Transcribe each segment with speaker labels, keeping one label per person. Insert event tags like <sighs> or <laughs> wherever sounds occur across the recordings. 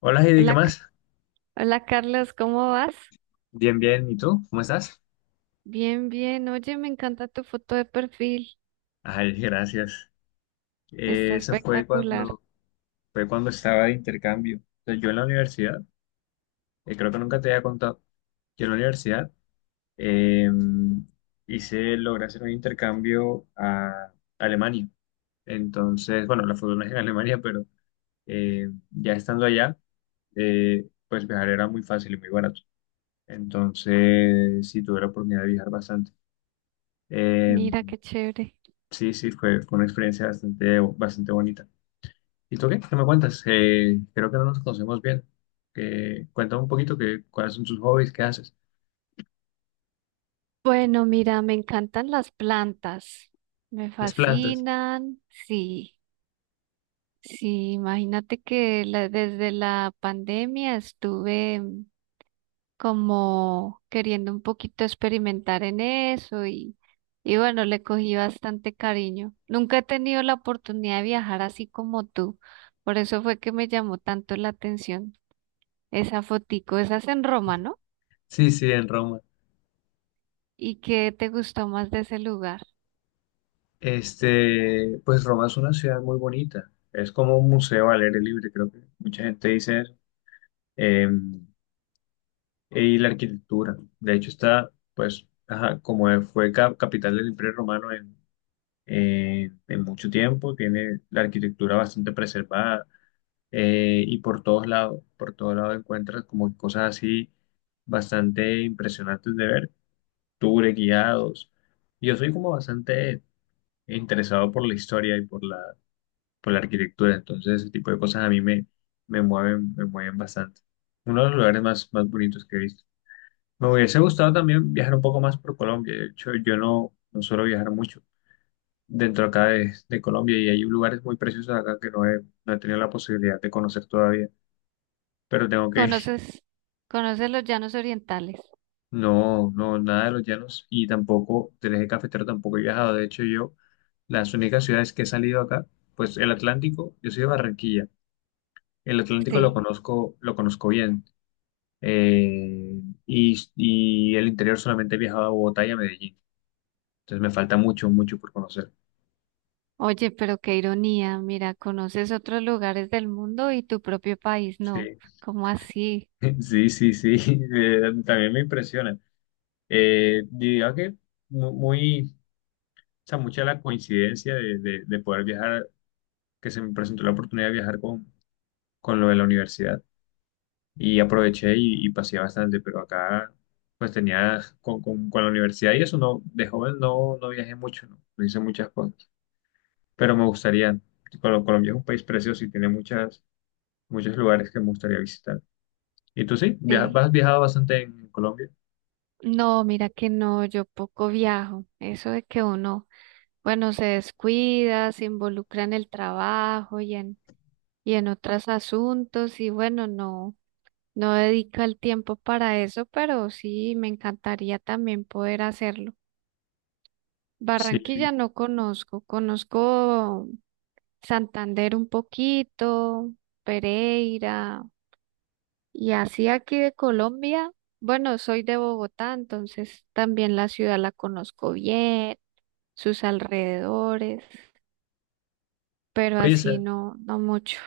Speaker 1: Hola Heidi, ¿qué
Speaker 2: Hola,
Speaker 1: más?
Speaker 2: hola Carlos, ¿cómo vas?
Speaker 1: Bien, bien. ¿Y tú? ¿Cómo estás?
Speaker 2: Bien, bien. Oye, me encanta tu foto de perfil.
Speaker 1: Ay, gracias.
Speaker 2: Está
Speaker 1: Eso
Speaker 2: espectacular.
Speaker 1: fue cuando estaba de intercambio. Entonces, yo en la universidad, creo que nunca te había contado, yo en la universidad eh, hice, logré hacer un intercambio a Alemania. Entonces, bueno, la fortuna es en Alemania, pero ya estando allá, pues viajar era muy fácil y muy barato. Entonces, sí tuve la oportunidad de viajar bastante. Em,
Speaker 2: Mira qué chévere.
Speaker 1: Sí, sí, fue una experiencia bastante, bastante bonita. ¿Y tú qué? ¿Qué me cuentas? Creo que no nos conocemos bien. Cuéntame un poquito cuáles son tus hobbies, qué haces.
Speaker 2: Bueno, mira, me encantan las plantas. Me
Speaker 1: Las plantas.
Speaker 2: fascinan. Sí, sí, imagínate que desde la pandemia estuve como queriendo un poquito experimentar en eso y bueno, le cogí bastante cariño. Nunca he tenido la oportunidad de viajar así como tú, por eso fue que me llamó tanto la atención esa fotico, esa es en Roma, ¿no?
Speaker 1: Sí, sí, en Roma.
Speaker 2: ¿Y qué te gustó más de ese lugar?
Speaker 1: Este, pues Roma es una ciudad muy bonita. Es como un museo al aire libre, creo que mucha gente dice eso. Eh, y la arquitectura. De hecho, está, pues, ajá, como fue capital del Imperio Romano en mucho tiempo, tiene la arquitectura bastante preservada y por todos lados encuentras como cosas así bastante impresionantes de ver, tours guiados. Yo soy como bastante interesado por la historia y por la arquitectura, entonces ese tipo de cosas me mueven bastante. Uno de los lugares más, más bonitos que he visto. Me hubiese gustado también viajar un poco más por Colombia, de hecho yo no, no suelo viajar mucho. Dentro acá de Colombia y hay lugares muy preciosos acá que no he tenido la posibilidad de conocer todavía, pero tengo que,
Speaker 2: ¿Conoces, conoces los llanos orientales?
Speaker 1: No, no, nada de los llanos y tampoco del eje cafetero tampoco he viajado. De hecho, yo, las únicas ciudades que he salido acá, pues el Atlántico, yo soy de Barranquilla. El Atlántico
Speaker 2: Sí.
Speaker 1: lo conozco bien. Eh, y el interior solamente he viajado a Bogotá y a Medellín. Entonces me falta mucho, mucho por conocer.
Speaker 2: Oye, pero qué ironía, mira, conoces otros lugares del mundo y tu propio país, no,
Speaker 1: Sí,
Speaker 2: ¿cómo así?
Speaker 1: <laughs> sí, sí, sí. <laughs> También me impresiona. Diría que muy, o sea, mucha la coincidencia de poder viajar, que se me presentó la oportunidad de viajar con lo de la universidad. Y aproveché y pasé bastante, pero acá pues tenía con la universidad y eso no, de joven no, no viajé mucho, no, no hice muchas cosas, pero me gustaría. Colombia es un país precioso y tiene muchos lugares que me gustaría visitar. ¿Y tú sí?
Speaker 2: Sí.
Speaker 1: Has viajado bastante en Colombia?
Speaker 2: No, mira que no, yo poco viajo. Eso de que uno, bueno, se descuida, se involucra en el trabajo y en otros asuntos y bueno, no, no dedica el tiempo para eso, pero sí me encantaría también poder hacerlo.
Speaker 1: Sí.
Speaker 2: Barranquilla no conozco, conozco Santander un poquito, Pereira y así aquí de Colombia. Bueno, soy de Bogotá, entonces también la ciudad la conozco bien. Sus alrededores, pero
Speaker 1: Oye,
Speaker 2: así no, no mucho.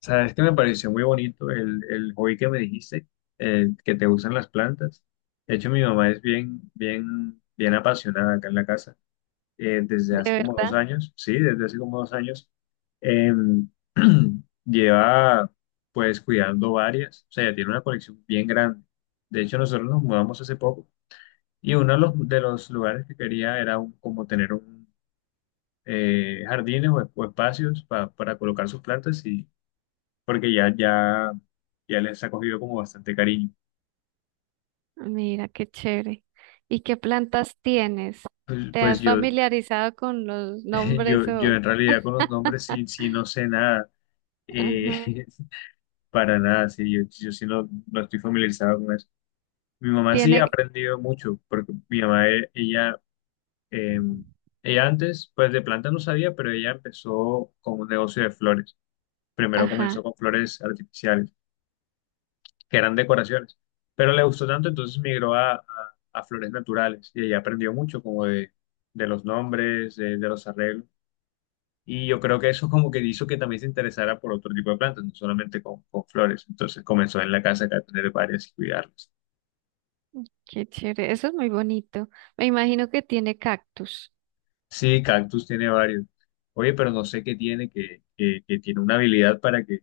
Speaker 1: sabes que me pareció muy bonito el hobby que me dijiste, que te gustan las plantas. De hecho, mi mamá es bien, bien, bien apasionada acá en la casa desde
Speaker 2: ¿De
Speaker 1: hace como dos
Speaker 2: verdad?
Speaker 1: años, sí, desde hace como dos años, em, <clears throat> lleva pues cuidando varias, o sea, ya tiene una colección bien grande. De hecho, nosotros nos mudamos hace poco y uno de los lugares que quería era como tener un jardines o espacios para colocar sus plantas y porque ya les ha cogido como bastante cariño.
Speaker 2: Mira qué chévere. ¿Y qué plantas tienes? ¿Te
Speaker 1: Pues
Speaker 2: has
Speaker 1: yo,
Speaker 2: familiarizado con los
Speaker 1: <laughs>
Speaker 2: nombres
Speaker 1: yo
Speaker 2: o...
Speaker 1: en realidad con los nombres sí, sí no sé nada. Eh,
Speaker 2: Ajá.
Speaker 1: <laughs> para nada, sí, yo sí no, no estoy familiarizado con eso. Mi mamá sí ha
Speaker 2: Tiene...
Speaker 1: aprendido mucho, porque mi mamá, ella, eh, ella antes, pues de planta no sabía, pero ella empezó con un negocio de flores. Primero comenzó
Speaker 2: Ajá,
Speaker 1: con flores artificiales, que eran decoraciones, pero le gustó tanto, entonces migró a flores naturales y ella aprendió mucho como de los nombres, de los arreglos. Y yo creo que eso como que hizo que también se interesara por otro tipo de plantas, no solamente con flores. Entonces comenzó en la casa acá a tener varias y cuidarlas.
Speaker 2: qué chévere. Eso es muy bonito. Me imagino que tiene cactus.
Speaker 1: Sí, cactus tiene varios. Oye, pero no sé qué tiene, que tiene una habilidad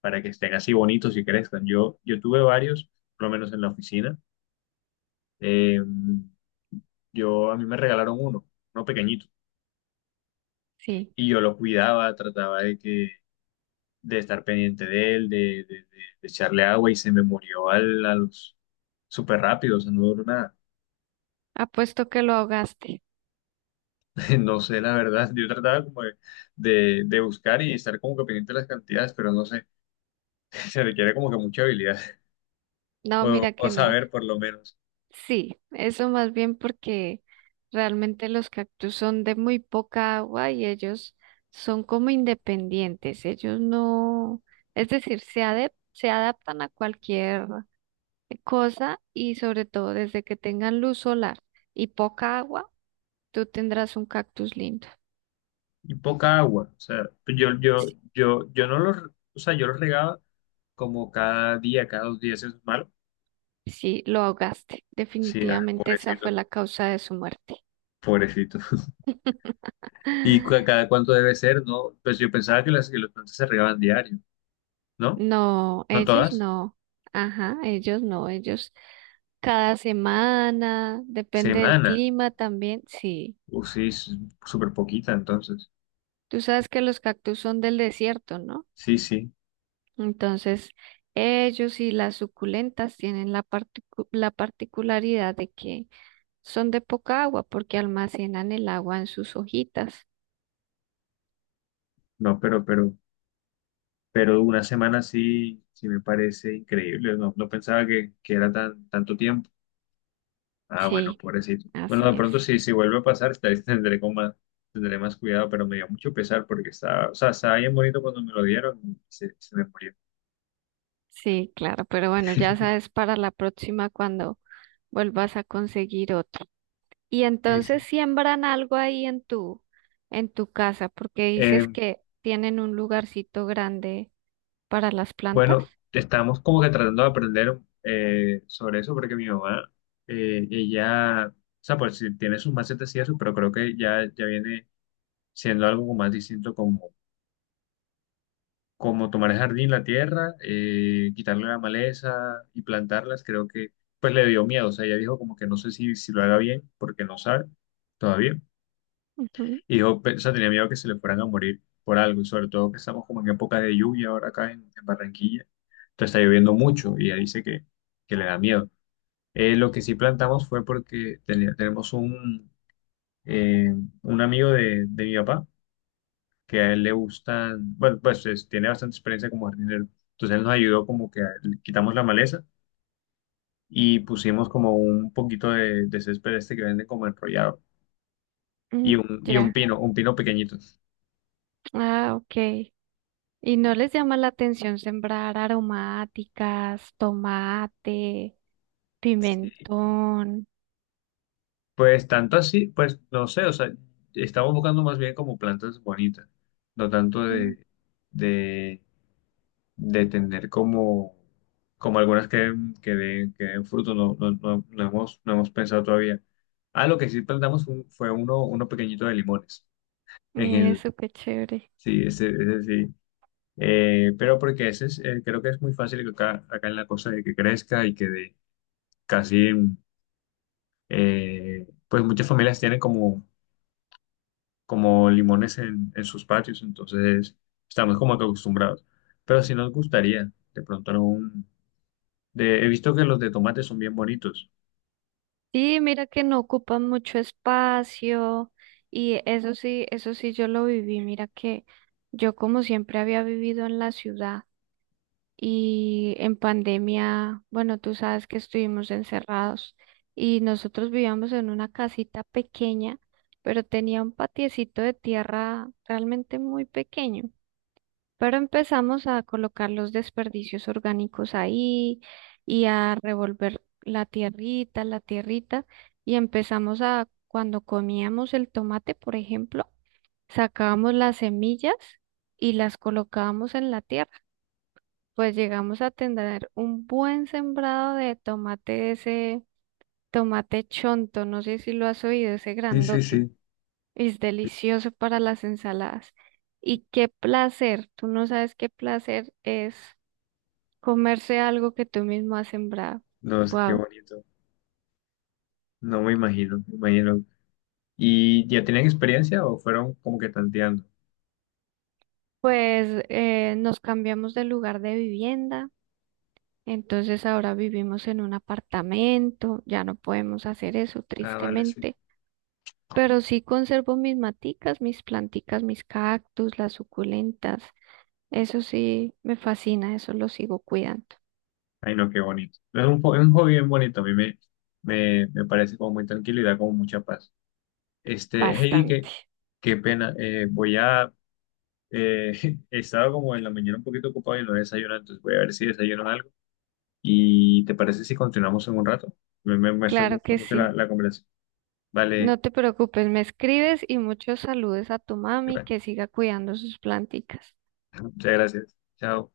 Speaker 1: para que estén así bonitos y crezcan. Yo tuve varios, por lo menos en la oficina. Eh, yo, a mí me regalaron uno, uno pequeñito,
Speaker 2: Sí.
Speaker 1: y yo lo cuidaba, trataba de que, de estar pendiente de él, de- de- de echarle agua y se me murió a los súper rápido, o sea, no duró nada.
Speaker 2: Apuesto que lo ahogaste.
Speaker 1: <laughs> No sé, la verdad, yo trataba como de, de buscar y estar como que pendiente de las cantidades, pero no sé, <laughs> se requiere como que mucha habilidad.
Speaker 2: No, mira
Speaker 1: O
Speaker 2: que no.
Speaker 1: saber por lo menos.
Speaker 2: Sí, eso más bien porque realmente los cactus son de muy poca agua y ellos son como independientes. Ellos no, es decir, se adaptan a cualquier cosa y sobre todo desde que tengan luz solar y poca agua, tú tendrás un cactus lindo.
Speaker 1: Y poca agua, o sea, pues
Speaker 2: Sí,
Speaker 1: yo, no los, o sea, yo los regaba como cada día, cada dos días, eso es malo.
Speaker 2: sí, lo ahogaste.
Speaker 1: Sí, ah,
Speaker 2: Definitivamente esa
Speaker 1: pobrecito,
Speaker 2: fue la causa de su muerte.
Speaker 1: pobrecito. <laughs> ¿Y
Speaker 2: <laughs> <sighs>
Speaker 1: cada cuánto debe ser? No, pues yo pensaba que las que los plantas se regaban diario, ¿no?
Speaker 2: No,
Speaker 1: ¿No
Speaker 2: ellos
Speaker 1: todas?
Speaker 2: no. Ajá, ellos no, ellos cada semana, depende del
Speaker 1: Semana.
Speaker 2: clima también, sí.
Speaker 1: O sí, es súper poquita entonces.
Speaker 2: Tú sabes que los cactus son del desierto, ¿no?
Speaker 1: Sí, sí,
Speaker 2: Entonces, ellos y las suculentas tienen la particularidad de que son de poca agua porque almacenan el agua en sus hojitas.
Speaker 1: no, pero una semana sí, sí me parece increíble, no, no pensaba que era tan, tanto tiempo. Ah, bueno,
Speaker 2: Sí,
Speaker 1: pobrecito. Bueno,
Speaker 2: así
Speaker 1: de
Speaker 2: es.
Speaker 1: pronto si vuelve a pasar, <laughs> tendré con más, tendré más cuidado, pero me dio mucho pesar porque estaba, o sea, estaba bien bonito cuando me lo dieron y se me murió.
Speaker 2: Sí, claro, pero bueno, ya sabes para la próxima cuando vuelvas a conseguir otro. Y
Speaker 1: Sí,
Speaker 2: entonces
Speaker 1: sí.
Speaker 2: siembran algo ahí en tu casa, porque
Speaker 1: Eh,
Speaker 2: dices que tienen un lugarcito grande para las plantas.
Speaker 1: bueno, estamos como que tratando de aprender sobre eso porque mi mamá, ella, o sea, pues sí tiene sus macetas y eso, pero creo que ya viene siendo algo más distinto como tomar el jardín, la tierra, quitarle la maleza y plantarlas, creo que pues le dio miedo, o sea, ella dijo como que no sé si lo haga bien porque no sabe todavía,
Speaker 2: Ujú.
Speaker 1: y dijo, o sea, tenía miedo que se le fueran a morir por algo, y sobre todo que estamos como en época de lluvia ahora acá en Barranquilla, entonces está lloviendo mucho y ella dice que le da miedo. Lo que sí plantamos fue porque tenemos eh, un amigo de mi papá, que a él le gustan, bueno, pues tiene bastante experiencia como jardinero. Entonces él nos ayudó como que le quitamos la maleza y pusimos como un poquito de césped este que venden como enrollado
Speaker 2: Mm,
Speaker 1: y
Speaker 2: ya.
Speaker 1: un pino pequeñito.
Speaker 2: Ah, ok. ¿Y no les llama la atención sembrar aromáticas, tomate,
Speaker 1: Sí.
Speaker 2: pimentón?
Speaker 1: Pues tanto así, pues no sé, o sea, estamos buscando más bien como plantas bonitas, no tanto
Speaker 2: Mm,
Speaker 1: de, de tener como, como algunas que den fruto, no hemos, no hemos pensado todavía. Ah, lo que sí plantamos fue, uno pequeñito de limones en el,
Speaker 2: eso, qué chévere.
Speaker 1: sí, ese sí, pero porque ese es, creo que es muy fácil que acá, acá en la costa de que crezca y que de casi, pues muchas familias tienen como, como limones en sus patios, entonces estamos como que acostumbrados. Pero sí nos gustaría de pronto he visto que los de tomate son bien bonitos.
Speaker 2: Sí, mira que no ocupan mucho espacio y eso sí yo lo viví. Mira que yo como siempre había vivido en la ciudad y en pandemia, bueno, tú sabes que estuvimos encerrados y nosotros vivíamos en una casita pequeña, pero tenía un patiecito de tierra realmente muy pequeño. Pero empezamos a colocar los desperdicios orgánicos ahí y a revolver la tierrita, y empezamos a, cuando comíamos el tomate, por ejemplo, sacábamos las semillas y las colocábamos en la tierra. Pues llegamos a tener un buen sembrado de tomate, ese tomate chonto, no sé si lo has oído, ese
Speaker 1: Sí, sí,
Speaker 2: grandote.
Speaker 1: sí.
Speaker 2: Es delicioso para las ensaladas. Y qué placer, tú no sabes qué placer es comerse algo que tú mismo has sembrado.
Speaker 1: No sé qué
Speaker 2: Wow.
Speaker 1: bonito. No me imagino, me imagino. ¿Y ya tenían experiencia o fueron como que tanteando?
Speaker 2: Pues nos cambiamos de lugar de vivienda, entonces ahora vivimos en un apartamento, ya no podemos hacer eso,
Speaker 1: Ah, vale, sí.
Speaker 2: tristemente. Pero sí conservo mis maticas, mis planticas, mis cactus, las suculentas. Eso sí me fascina, eso lo sigo cuidando
Speaker 1: Ay, no, qué bonito. Es un, es un hobby bien bonito. A mí me, me, me parece como muy tranquilo y da como mucha paz. Este, Heidi, qué,
Speaker 2: bastante.
Speaker 1: qué pena. Voy a... eh, <laughs> he estado como en la mañana un poquito ocupado y no he desayunado, entonces voy a ver si desayuno algo. ¿Y te parece si continuamos en un rato? Me gustó
Speaker 2: Claro que
Speaker 1: mucho
Speaker 2: sí.
Speaker 1: la conversación. Vale.
Speaker 2: No te preocupes, me escribes y muchos saludos a tu mami
Speaker 1: Igual.
Speaker 2: que siga cuidando sus planticas.
Speaker 1: Muchas gracias. Chao.